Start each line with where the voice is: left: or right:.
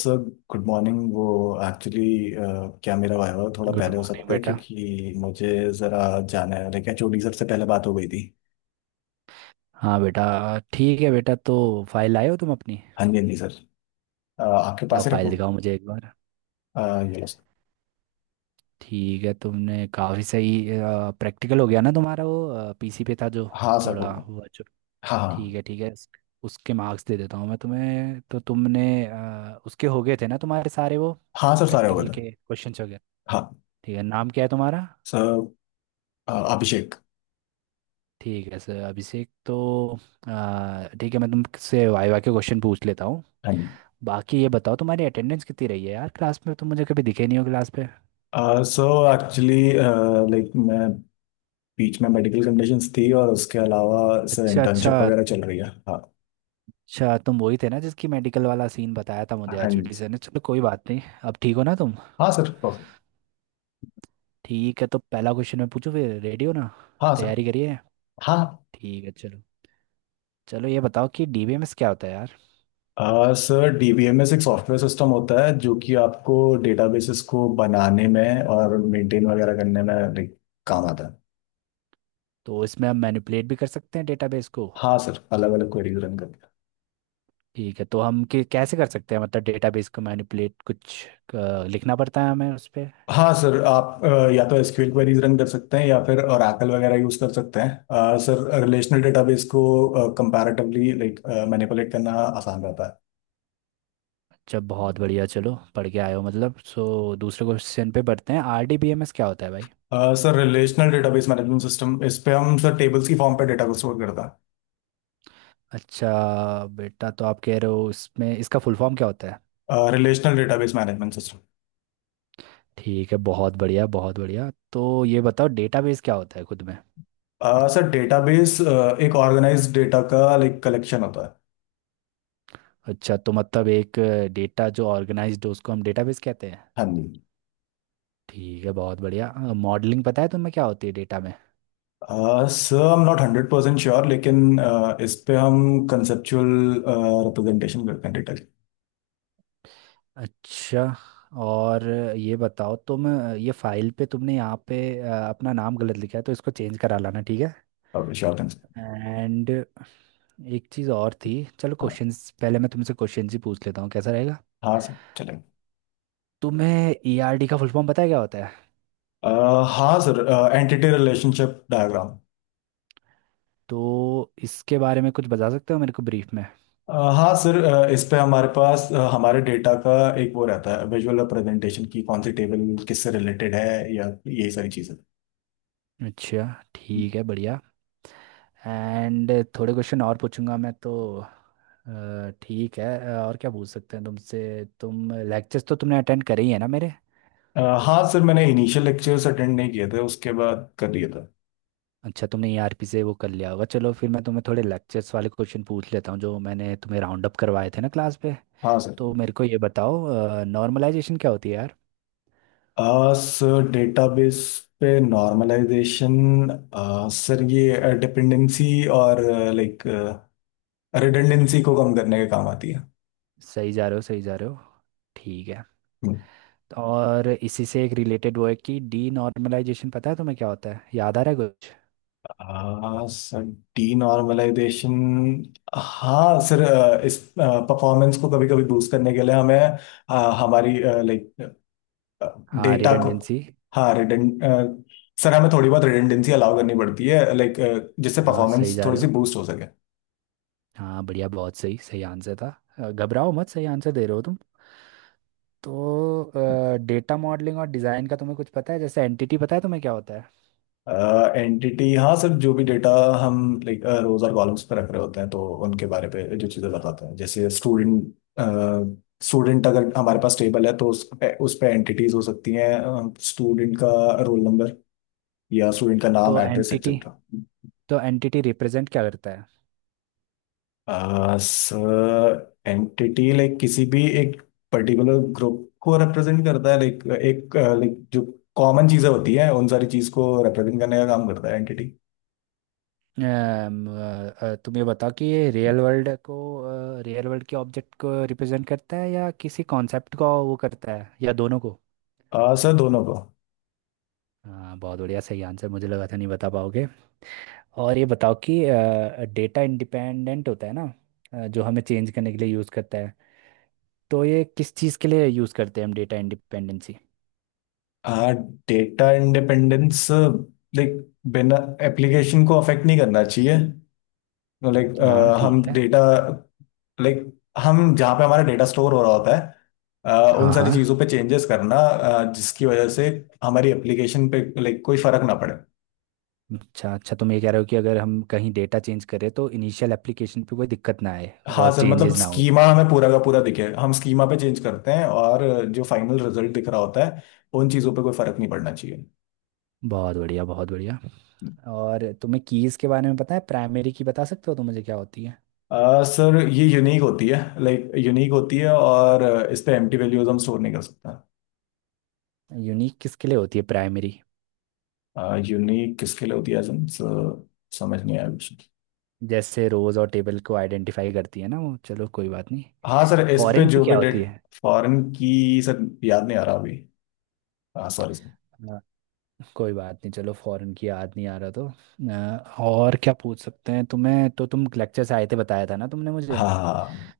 left: Sir, good morning. वो actually क्या मेरा वाइवा थोड़ा
right: गुड
left: पहले हो
right: मॉर्निंग
left: सकता है,
right: बेटा।
left: क्योंकि मुझे ज़रा जाना है। लेकिन एचओडी सर से पहले बात हो गई थी।
right: हाँ बेटा। ठीक है बेटा, तो फाइल लाए हो तुम अपनी?
left: हाँ जी, हाँ जी सर। आपके पास
right: लाओ
left: ही
right: फाइल
left: रखूँ।
right: दिखाओ मुझे एक बार।
left: ये लो सर।
right: ठीक है, तुमने काफ़ी सही प्रैक्टिकल हो गया ना तुम्हारा, वो पीसी पे था जो
left: हाँ सर, हो
right: थोड़ा
left: गया।
right: हुआ जो।
left: हाँ
right: ठीक
left: हाँ।
right: है ठीक है, उसके मार्क्स दे देता हूँ मैं तुम्हें। तो तुमने उसके हो गए थे ना तुम्हारे सारे वो
left: हाँ सर, सारे हो गए
right: प्रैक्टिकल
left: थे।
right: के क्वेश्चंस हो गए?
left: हाँ
right: ठीक है, नाम क्या है तुम्हारा?
left: सर, अभिषेक।
right: ठीक है सर अभिषेक, तो ठीक है मैं तुमसे वाइवा के क्वेश्चन पूछ लेता हूँ।
left: हाँ जी।
right: बाकी ये बताओ तुम्हारी अटेंडेंस कितनी रही है यार, क्लास में तुम मुझे कभी दिखे नहीं हो क्लास पे।
left: सो एक्चुअली, लाइक मैं बीच में मेडिकल कंडीशंस थी, और उसके अलावा सर
right: अच्छा अच्छा।
left: इंटर्नशिप वगैरह चल रही है। हाँ।
right: अच्छा तुम वही थे ना जिसकी मेडिकल वाला सीन बताया था मुझे
left: हाँ
right: एचओडी
left: जी।
right: सर ने, चलो कोई बात नहीं। अब ठीक हो ना तुम?
left: हाँ सर।
right: ठीक है, तो पहला क्वेश्चन मैं पूछूं फिर, रेडी हो ना?
left: हाँ सर।
right: तैयारी करिए।
left: हाँ।
right: ठीक है चलो। चलो ये बताओ कि डीबीएमएस क्या होता है यार।
left: सर डीबीएमएस एक सॉफ्टवेयर सिस्टम होता है जो कि आपको डेटाबेसेस को बनाने में और मेंटेन वगैरह करने में काम आता है।
right: तो इसमें हम मैनिपुलेट भी कर सकते हैं डेटाबेस को?
left: हाँ सर, अलग अलग क्वेरीज रन करते
right: ठीक है, तो हम कैसे कर सकते हैं मतलब डेटाबेस को मैनिपुलेट? कुछ लिखना पड़ता है हमें उस पर?
left: हैं। हाँ सर, आप या तो एसक्यूएल क्वेरीज रन कर सकते हैं या फिर ओरेकल वगैरह यूज कर सकते हैं। सर, रिलेशनल डेटाबेस को कंपैरेटिवली लाइक मैनिपुलेट करना आसान रहता है।
right: जब बहुत बढ़िया, चलो पढ़ के आए हो मतलब। सो दूसरे क्वेश्चन पे बढ़ते हैं, आरडीबीएमएस क्या होता है भाई?
left: Sir relational database management system, इस पे हम सर टेबल्स की फॉर्म पे डेटा को स्टोर करता
right: अच्छा बेटा, तो आप कह रहे हो इसमें, इसका फुल फॉर्म क्या होता है?
left: है। Relational database management system.
right: ठीक है बहुत बढ़िया बहुत बढ़िया। तो ये बताओ, डेटाबेस क्या होता है खुद में?
left: सर डेटाबेस एक ऑर्गेनाइज्ड डेटा का लाइक कलेक्शन होता है।
right: अच्छा, तो मतलब एक डेटा जो ऑर्गेनाइज्ड हो उसको हम डेटाबेस कहते हैं।
left: हाँ जी।
right: ठीक है बहुत बढ़िया। मॉडलिंग पता है तुम्हें क्या होती है डेटा में?
left: Sir I am not 100% sure, लेकिन इस पे हम कंसेप्चुअल रिप्रेजेंटेशन करते हैं डेटा
right: अच्छा। और ये बताओ तुम, ये फाइल पे तुमने यहाँ पे अपना नाम गलत लिखा है तो इसको चेंज करा लाना ठीक है?
left: की। Sure thing sir.
right: एंड एक चीज़ और थी। चलो
left: हाँ।
right: क्वेश्चंस पहले, मैं तुमसे क्वेश्चंस ही पूछ लेता हूँ, कैसा रहेगा?
left: हाँ सर, चलेगा।
right: तुम्हें ईआरडी का फुल फॉर्म पता है क्या होता है?
left: हाँ सर, एंटिटी रिलेशनशिप डायग्राम।
right: तो इसके बारे में कुछ बता सकते हो मेरे को ब्रीफ में?
left: हाँ सर, इस पे हमारे पास हमारे डेटा का एक वो रहता है, विजुअल रिप्रेजेंटेशन की कौन सी टेबल किससे रिलेटेड है या यही सारी चीज़ें।
right: अच्छा। ठीक है बढ़िया। एंड थोड़े क्वेश्चन और पूछूंगा मैं तो। ठीक है, और क्या पूछ सकते हैं तुमसे, तुम लेक्चर्स तो तुमने अटेंड करे ही है ना मेरे?
left: हाँ सर, मैंने इनिशियल लेक्चर्स अटेंड नहीं किए थे, उसके बाद कर दिया था।
right: अच्छा, तुमने ईआरपी से वो कर लिया होगा। चलो फिर मैं तुम्हें थोड़े लेक्चर्स वाले क्वेश्चन पूछ लेता हूँ जो मैंने तुम्हें राउंड अप करवाए थे ना क्लास पे।
left: हाँ सर।
right: तो मेरे को ये बताओ, नॉर्मलाइजेशन क्या होती है यार?
left: सर डेटाबेस पे नॉर्मलाइजेशन, सर ये डिपेंडेंसी और लाइक रिडंडेंसी को कम करने के काम आती है।
right: सही जा रहे हो सही जा रहे हो। ठीक है।
left: हम्म।
right: और इसी से एक रिलेटेड वो है कि डी नॉर्मलाइजेशन पता है तुम्हें क्या होता है, याद आ रहा है कुछ?
left: Sir denormalisation. हाँ सर, इस परफॉर्मेंस को कभी कभी बूस्ट करने के लिए हमें हमारी लाइक
right: हाँ
left: डेटा को,
right: रिडंडेंसी।
left: हाँ रिडंड। सर हमें थोड़ी बहुत रिडंडेंसी अलाउ करनी पड़ती है, लाइक जिससे
right: हाँ सही
left: परफॉर्मेंस
right: जा
left: थोड़ी
right: रहे
left: सी
right: हो।
left: बूस्ट हो सके।
right: हाँ बढ़िया, बहुत सही, सही आंसर था। घबराओ मत, सही आंसर दे रहे हो तुम। तो डेटा मॉडलिंग और डिज़ाइन का तुम्हें कुछ पता है, जैसे एंटिटी पता है तुम्हें क्या होता है?
left: एंटिटी, हाँ सर, जो भी डेटा हम लाइक रोज और कॉलम्स पे रख रहे होते हैं, तो उनके बारे पे जो चीज़ें बताते हैं जैसे स्टूडेंट। स्टूडेंट, अगर हमारे पास टेबल है तो उस पे एंटिटीज हो सकती हैं। स्टूडेंट का रोल नंबर, या स्टूडेंट का नाम,
right: तो
left: एड्रेस
right: एंटिटी,
left: एक्सेट्रा।
right: तो एंटिटी रिप्रेजेंट क्या करता है?
left: सर एंटिटी लाइक किसी भी एक पर्टिकुलर ग्रुप को रिप्रेजेंट करता है, लाइक एक लाइक जो कॉमन चीज़ें होती हैं उन सारी चीज़ को रिप्रेजेंट करने का काम करता है एंटिटी।
right: तुम ये बताओ कि ये रियल वर्ल्ड को, रियल वर्ल्ड के ऑब्जेक्ट को रिप्रेजेंट करता है या किसी कॉन्सेप्ट को वो करता है, या दोनों को?
left: सर दोनों को।
right: हाँ बहुत बढ़िया, सही आंसर, मुझे लगा था नहीं बता पाओगे। और ये बताओ कि डेटा इंडिपेंडेंट होता है ना, जो हमें चेंज करने के लिए यूज़ करता है, तो ये किस चीज़ के लिए यूज़ करते हैं हम, डेटा इंडिपेंडेंसी?
left: हाँ। डेटा इंडिपेंडेंस, लाइक बिना एप्लीकेशन को अफेक्ट नहीं करना चाहिए, लाइक
right: हाँ
left: हम
right: ठीक है।
left: डेटा लाइक हम जहाँ पे हमारा डेटा स्टोर हो रहा होता है, उन
right: हाँ
left: सारी
right: हाँ।
left: चीज़ों पे चेंजेस करना, जिसकी वजह से हमारी एप्लीकेशन पे लाइक कोई फर्क ना पड़े।
right: अच्छा अच्छा, तुम ये कह रहे हो कि अगर हम कहीं डेटा चेंज करें तो इनिशियल एप्लीकेशन पे कोई दिक्कत ना आए
left: हाँ
right: और
left: सर, मतलब
right: चेंजेस ना हो?
left: स्कीमा हमें पूरा का पूरा दिखे, हम स्कीमा पे चेंज करते हैं और जो फाइनल रिजल्ट दिख रहा होता है उन चीज़ों पे कोई फर्क नहीं पड़ना चाहिए।
right: बहुत बढ़िया बहुत बढ़िया। और तुम्हें कीज़ के बारे में पता है? प्राइमरी की बता सकते हो तो मुझे क्या होती है?
left: सर ये यूनिक होती है, लाइक यूनिक होती है, और इस पे एम्प्टी वैल्यूज हम स्टोर नहीं कर सकता।
right: यूनिक किसके लिए होती है प्राइमरी?
left: यूनिक किसके लिए होती है, एजन समझ नहीं आया कुछ।
right: जैसे रोज़ और टेबल को आइडेंटिफाई करती है ना वो, चलो कोई बात नहीं।
left: हाँ सर, इस पे
right: फॉरेन की
left: जो भी
right: क्या
left: डेट।
right: होती
left: फॉरेन की सर याद नहीं आ रहा अभी। हाँ, सॉरी सर।
right: है? कोई बात नहीं, चलो फॉरेन की याद नहीं आ रहा, तो और क्या पूछ सकते हैं, तुम्हें तो, तुम लेक्चर से आए थे बताया था ना तुमने मुझे।
left: हाँ हाँ।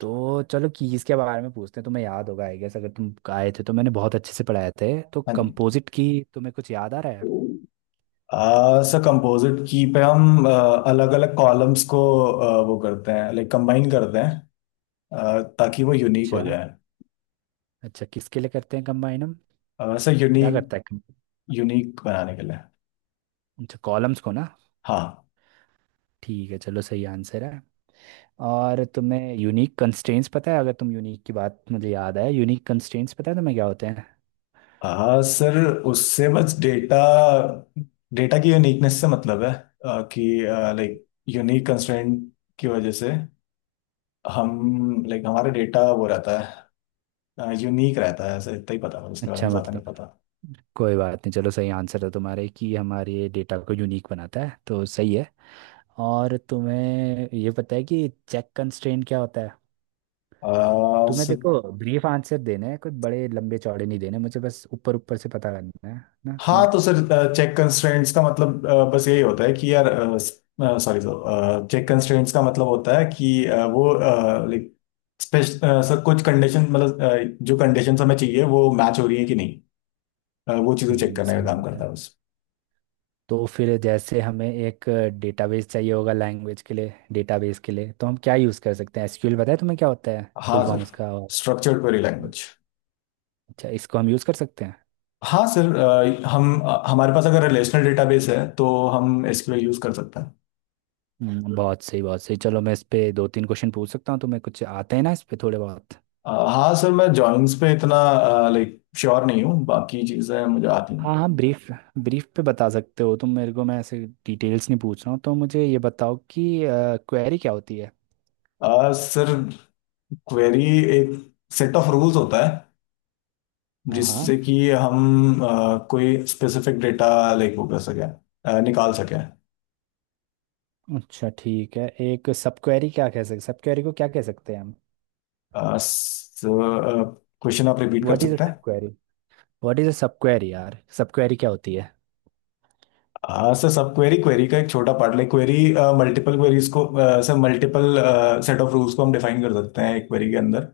right: तो चलो कीज़ के बारे में पूछते हैं, तुम्हें याद होगा आई गेस, अगर तुम आए थे तो मैंने बहुत अच्छे से पढ़ाए थे। तो
left: हाँ जी।
right: कंपोजिट की तुम्हें कुछ याद आ रहा है?
left: सर कंपोजिट की पे हम अलग अलग कॉलम्स को वो करते हैं, लाइक कंबाइन करते हैं, ताकि वो यूनिक हो
right: अच्छा।
left: जाए।
right: अच्छा किसके लिए करते हैं कंबाइन हम?
left: सर
right: क्या
left: यूनिक,
right: करता है
left: यूनिक बनाने के लिए।
right: अच्छा कॉलम्स को ना?
left: हाँ।
right: ठीक है चलो, सही आंसर है। और तुम्हें यूनिक कंस्ट्रेंट्स पता है, अगर तुम यूनिक की बात मुझे याद है, यूनिक कंस्ट्रेंट्स पता है तुम्हें क्या होते हैं?
left: हाँ सर, उससे बस डेटा, डेटा की यूनिकनेस से मतलब है, कि लाइक यूनिक कंस्ट्रेंट की वजह से हम लाइक हमारा डेटा वो रहता है, यूनिक रहता है, ऐसा, इतना ही पता है, उसके बारे
right: अच्छा
left: में ज़्यादा नहीं
right: मतलब,
left: पता।
right: कोई बात नहीं, चलो सही आंसर है तुम्हारे कि हमारे डेटा को यूनिक बनाता है, तो सही है। और तुम्हें ये पता है कि चेक कंस्ट्रेंट क्या होता है? तुम्हें
left: सर,
right: देखो ब्रीफ आंसर देने हैं, कुछ बड़े लंबे चौड़े नहीं देने, मुझे बस ऊपर ऊपर से पता करना है ना
left: हाँ
right: सीन।
left: तो सर, चेक कंस्ट्रेंट्स का मतलब बस यही होता है कि यार, सॉरी सर, चेक कंस्ट्रेंट्स का मतलब होता है कि वो लाइक स्पेश सर कुछ कंडीशन, मतलब जो कंडीशंस हमें चाहिए वो मैच हो रही है कि नहीं, वो चीज़ें चेक
right: हम्म,
left: करने का
right: सही
left: काम करता
right: आंसर।
left: है बस।
right: तो फिर जैसे हमें एक डेटाबेस चाहिए होगा, लैंग्वेज के लिए, डेटाबेस के लिए तो हम क्या यूज़ कर सकते हैं? एसक्यूएल, बताया तुम्हें क्या होता है फुल
left: हाँ
right: फॉर्म
left: सर,
right: उसका, और
left: स्ट्रक्चर्ड क्वेरी लैंग्वेज।
right: अच्छा इसको हम यूज़ कर सकते हैं?
left: हाँ सर, हम हमारे पास अगर रिलेशनल डेटाबेस है तो हम एसक्यूएल यूज़ कर सकते हैं।
right: बहुत सही बहुत सही। चलो मैं इस पे दो तीन क्वेश्चन पूछ सकता हूँ तुम्हें, कुछ आते हैं ना इस पे थोड़े बहुत?
left: हाँ सर, मैं जॉइंस पे इतना लाइक श्योर नहीं हूँ, बाकी चीज़ें मुझे आती हैं।
right: हाँ हाँ ब्रीफ, ब्रीफ पे बता सकते हो तुम मेरे को, मैं ऐसे डिटेल्स नहीं पूछ रहा हूँ। तो मुझे ये बताओ कि क्वेरी क्या होती है?
left: सर क्वेरी एक सेट ऑफ रूल्स होता है,
right: हाँ हाँ।
left: जिससे कि हम कोई स्पेसिफिक डेटा लाइक वो कर सकें, निकाल सकें।
right: अच्छा ठीक है। एक सब क्वेरी क्या कह सकते, सब क्वेरी को क्या कह सकते हैं हम?
left: क्वेश्चन आप रिपीट कर
right: व्हाट इज अ
left: सकते
right: सब
left: हैं?
right: Query, what is a sub query यार, सब क्वेरी क्या होती है?
left: हाँ सर, सब क्वेरी, क्वेरी का एक छोटा part, like query multiple queries को, sir multiple set of rules को हम डिफाइन कर सकते हैं एक क्वेरी के अंदर,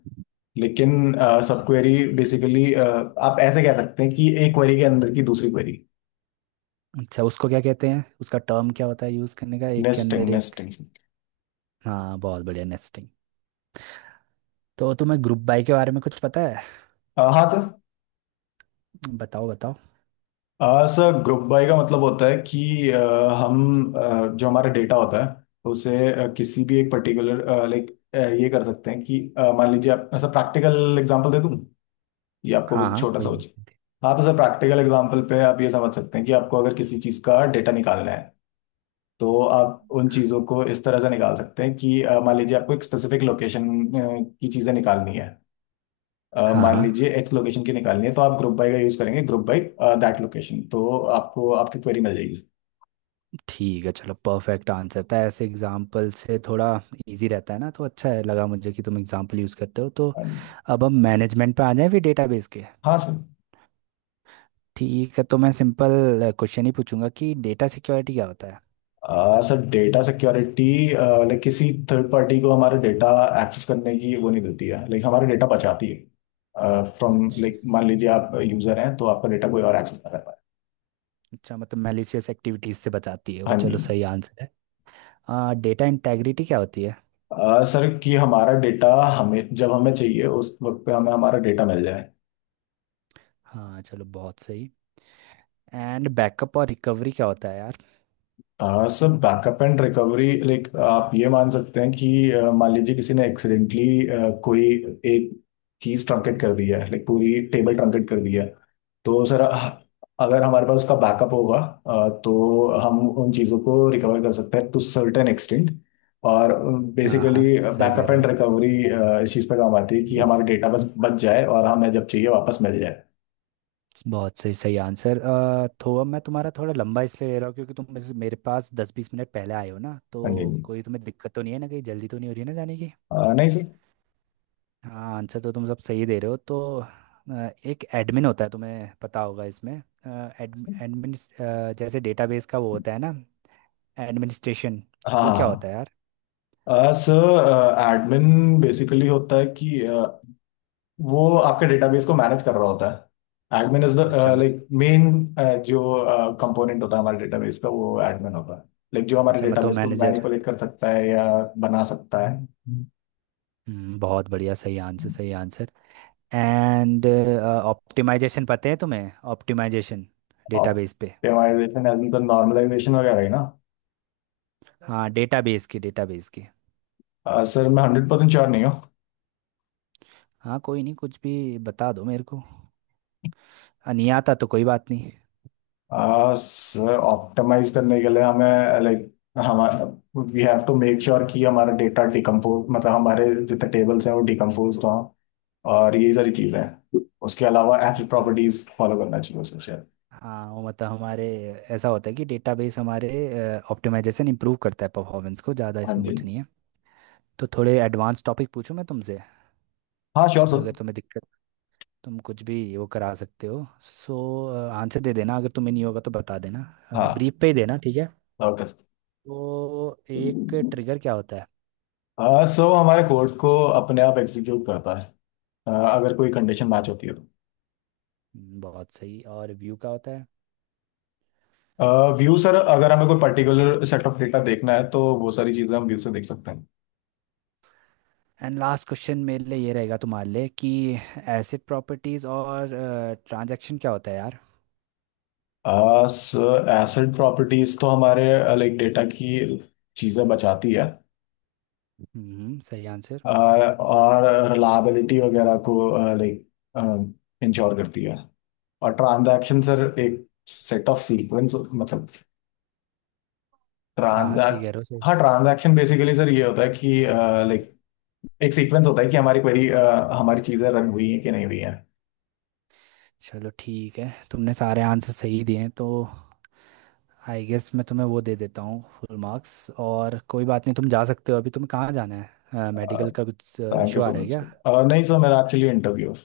left: लेकिन सब क्वेरी बेसिकली आप ऐसे कह सकते हैं कि एक क्वेरी के अंदर की दूसरी क्वेरी।
right: अच्छा उसको क्या कहते हैं, उसका टर्म क्या होता है यूज़ करने का, एक के
left: नेस्टिंग,
right: अंदर एक?
left: नेस्टिंग।
right: हाँ बहुत बढ़िया, नेस्टिंग। तो तुम्हें ग्रुप बाय के बारे में कुछ पता है?
left: हाँ सर।
right: बताओ बताओ।
left: सर ग्रुप बाय का मतलब होता है कि, हम जो हमारा डेटा होता है उसे किसी भी एक पर्टिकुलर लाइक ये कर सकते हैं कि, मान लीजिए, आप ऐसा प्रैक्टिकल एग्जांपल दे दूं, ये आपको
right: हाँ
left: बस
right: हाँ
left: छोटा
right: कोई
left: सा
right: बात-।
left: हाँ तो सर, प्रैक्टिकल एग्जांपल पे आप ये समझ सकते हैं कि आपको अगर किसी चीज़ का डेटा निकालना है तो आप उन चीज़ों को इस तरह से निकाल सकते हैं कि, मान लीजिए आपको एक स्पेसिफिक लोकेशन की चीज़ें निकालनी है,
right: हाँ
left: मान
right: हाँ।
left: लीजिए एक्स लोकेशन की निकालनी है, तो आप ग्रुप बाय का यूज़ करेंगे, ग्रुप बाय दैट लोकेशन, तो आपको आपकी क्वेरी मिल जाएगी।
right: ठीक है चलो, परफेक्ट आंसर था, ऐसे एग्जाम्पल से थोड़ा इजी रहता है ना, तो अच्छा है, लगा मुझे कि तुम एग्जाम्पल यूज़ करते हो तो। अब हम मैनेजमेंट पे आ जाएं फिर, डेटाबेस के।
left: हाँ सर।
right: ठीक है तो मैं सिंपल क्वेश्चन ही पूछूंगा कि डेटा सिक्योरिटी क्या होता है?
left: सर डेटा सिक्योरिटी लाइक किसी थर्ड पार्टी को हमारा डेटा एक्सेस करने की वो नहीं देती है, लाइक हमारा डेटा बचाती है, फ्रॉम
right: अच्छा
left: लाइक
right: स-
left: मान लीजिए आप यूजर हैं तो आपका डेटा कोई और एक्सेस ना कर पाए।
right: अच्छा मतलब मैलिशियस एक्टिविटीज़ से बचाती है वो,
left: हाँ जी।
right: चलो सही आंसर है। हाँ, डेटा इंटेग्रिटी क्या होती है?
left: सर, कि हमारा डेटा हमें, जब हमें चाहिए उस वक्त पे हमें हमारा डेटा मिल जाए।
right: हाँ चलो, बहुत सही। एंड बैकअप और रिकवरी क्या होता है यार?
left: Sir backup and recovery, like आप ये मान सकते हैं कि, मान लीजिए किसी ने एक्सीडेंटली कोई एक चीज ट्रंकेट कर दी है, लाइक पूरी टेबल ट्रंकेट कर दी है, तो सर अगर हमारे पास उसका बैकअप होगा तो हम उन चीज़ों को रिकवर कर सकते हैं टू सर्टेन एक्सटेंट, और
right: हाँ
left: बेसिकली
right: हाँ सही कह
left: बैकअप
right: रहे
left: एंड
right: हो।
left: रिकवरी इस चीज़ पर काम आती है कि हमारा डेटा बस बच जाए और हमें जब चाहिए वापस मिल जाए।
right: बहुत सही, सही आंसर। तो अब मैं तुम्हारा थोड़ा लंबा इसलिए ले रहा हूँ क्योंकि तुम मेरे मेरे पास 10 20 मिनट पहले आए हो ना, तो
left: हाँ जी, हाँ जी।
right: कोई तुम्हें दिक्कत तो नहीं है ना, कहीं जल्दी तो नहीं हो रही है ना जाने की?
left: नहीं सर।
right: हाँ, आंसर तो तुम सब सही दे रहे हो तो। एक एडमिन होता है, तुम्हें पता होगा इसमें, एडमिन, जैसे डेटाबेस का वो होता है ना, एडमिनिस्ट्रेशन,
left: हाँ
right: वो क्या होता
left: हाँ।
right: है यार?
left: हाँ। सर एडमिन बेसिकली होता है कि वो आपके डेटाबेस को मैनेज कर रहा होता है, एडमिन इज द
right: अच्छा मत
left: लाइक मेन जो कंपोनेंट होता है हमारे डेटाबेस का, वो एडमिन होता है, लाइक जो हमारे
right: अच्छा मतलब
left: डेटाबेस को
right: मैनेजर।
left: मैनिपुलेट कर सकता है या बना सकता है।
right: बहुत बढ़िया, सही आंसर सही आंसर। एंड ऑप्टिमाइजेशन पता है तुम्हें, ऑप्टिमाइजेशन, डेटाबेस पे?
left: ऑप्टिमाइजेशन एंड द नॉर्मलाइजेशन वगैरह ही ना?
right: हाँ डेटाबेस की, डेटाबेस की।
left: सर मैं 100% श्योर नहीं हूँ।
right: हाँ कोई नहीं, कुछ भी बता दो मेरे को, हाँ, नहीं आता तो कोई बात नहीं।
left: सर ऑप्टिमाइज करने के लिए हमें लाइक हमारा, we have to make sure कि हमारा डेटा डिकम्पोज, मतलब हमारे जितने टेबल्स हैं वो डिकम्पोज हो, और यही सारी चीजें हैं। उसके अलावा एथनिक
right: अच्छा।
left: प्रॉपर्टीज फॉलो करना चाहिए उसे, शायद।
right: हाँ वो मतलब हमारे, ऐसा होता है कि डेटाबेस हमारे, ऑप्टिमाइजेशन इंप्रूव करता है परफॉर्मेंस को ज़्यादा,
left: हाँ
right: इसमें
left: जी।
right: कुछ नहीं है। तो थोड़े एडवांस टॉपिक पूछूं मैं तुमसे,
left: हाँ श्योर सर।
right: अगर तुम्हें दिक्कत, तुम कुछ भी वो करा सकते हो। सो आंसर दे देना, अगर तुम्हें नहीं होगा तो बता देना,
left: हाँ,
right: ब्रीफ पे ही देना ठीक है?
left: Okay sir.
right: तो एक ट्रिगर क्या होता है?
left: सो हमारे कोर्ट को अपने आप एग्जीक्यूट करता है, अगर कोई कंडीशन मैच होती है तो।
right: बहुत सही। और व्यू क्या होता है?
left: व्यू, सर अगर हमें कोई पर्टिकुलर सेट ऑफ डेटा देखना है तो वो सारी चीजें हम व्यू से देख सकते हैं।
right: एंड लास्ट क्वेश्चन मेरे लिए ये रहेगा तुम्हारे लिए कि एसिड प्रॉपर्टीज और ट्रांजैक्शन क्या होता है यार?
left: सर एसेट प्रॉपर्टीज तो हमारे लाइक डेटा की चीजें बचाती है,
right: हम्म, सही आंसर।
left: और रिलायबिलिटी वगैरह को लाइक uh, इंश्योर करती है। और ट्रांजैक्शन, सर एक सेट ऑफ सीक्वेंस, मतलब
right: हाँ हाँ
left: ट्रांजैक्ट।
right: सही कह रहे हो सही।
left: हाँ, ट्रांजैक्शन बेसिकली सर ये होता है कि लाइक एक सीक्वेंस होता है कि हमारी क्वेरी, हमारी चीज़ें रन हुई हैं कि नहीं हुई हैं।
right: चलो ठीक है, तुमने सारे आंसर सही दिए हैं तो आई गेस मैं तुम्हें वो दे देता हूँ, फुल मार्क्स, और कोई बात नहीं, तुम जा सकते हो। अभी तुम्हें कहाँ जाना है, मेडिकल का कुछ
left: थैंक यू
right: इशू आ
left: सो
right: रहा है
left: मच
right: क्या?
left: सर, नहीं सर मेरा एक्चुअली इंटरव्यू।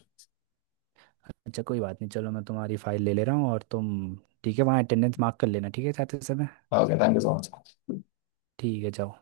right: अच्छा कोई बात नहीं, चलो मैं तुम्हारी फाइल ले ले रहा हूँ, और तुम ठीक है वहाँ अटेंडेंस मार्क कर लेना ठीक है जाते समय।
left: Okay, thank you so much.
right: ठीक है जाओ।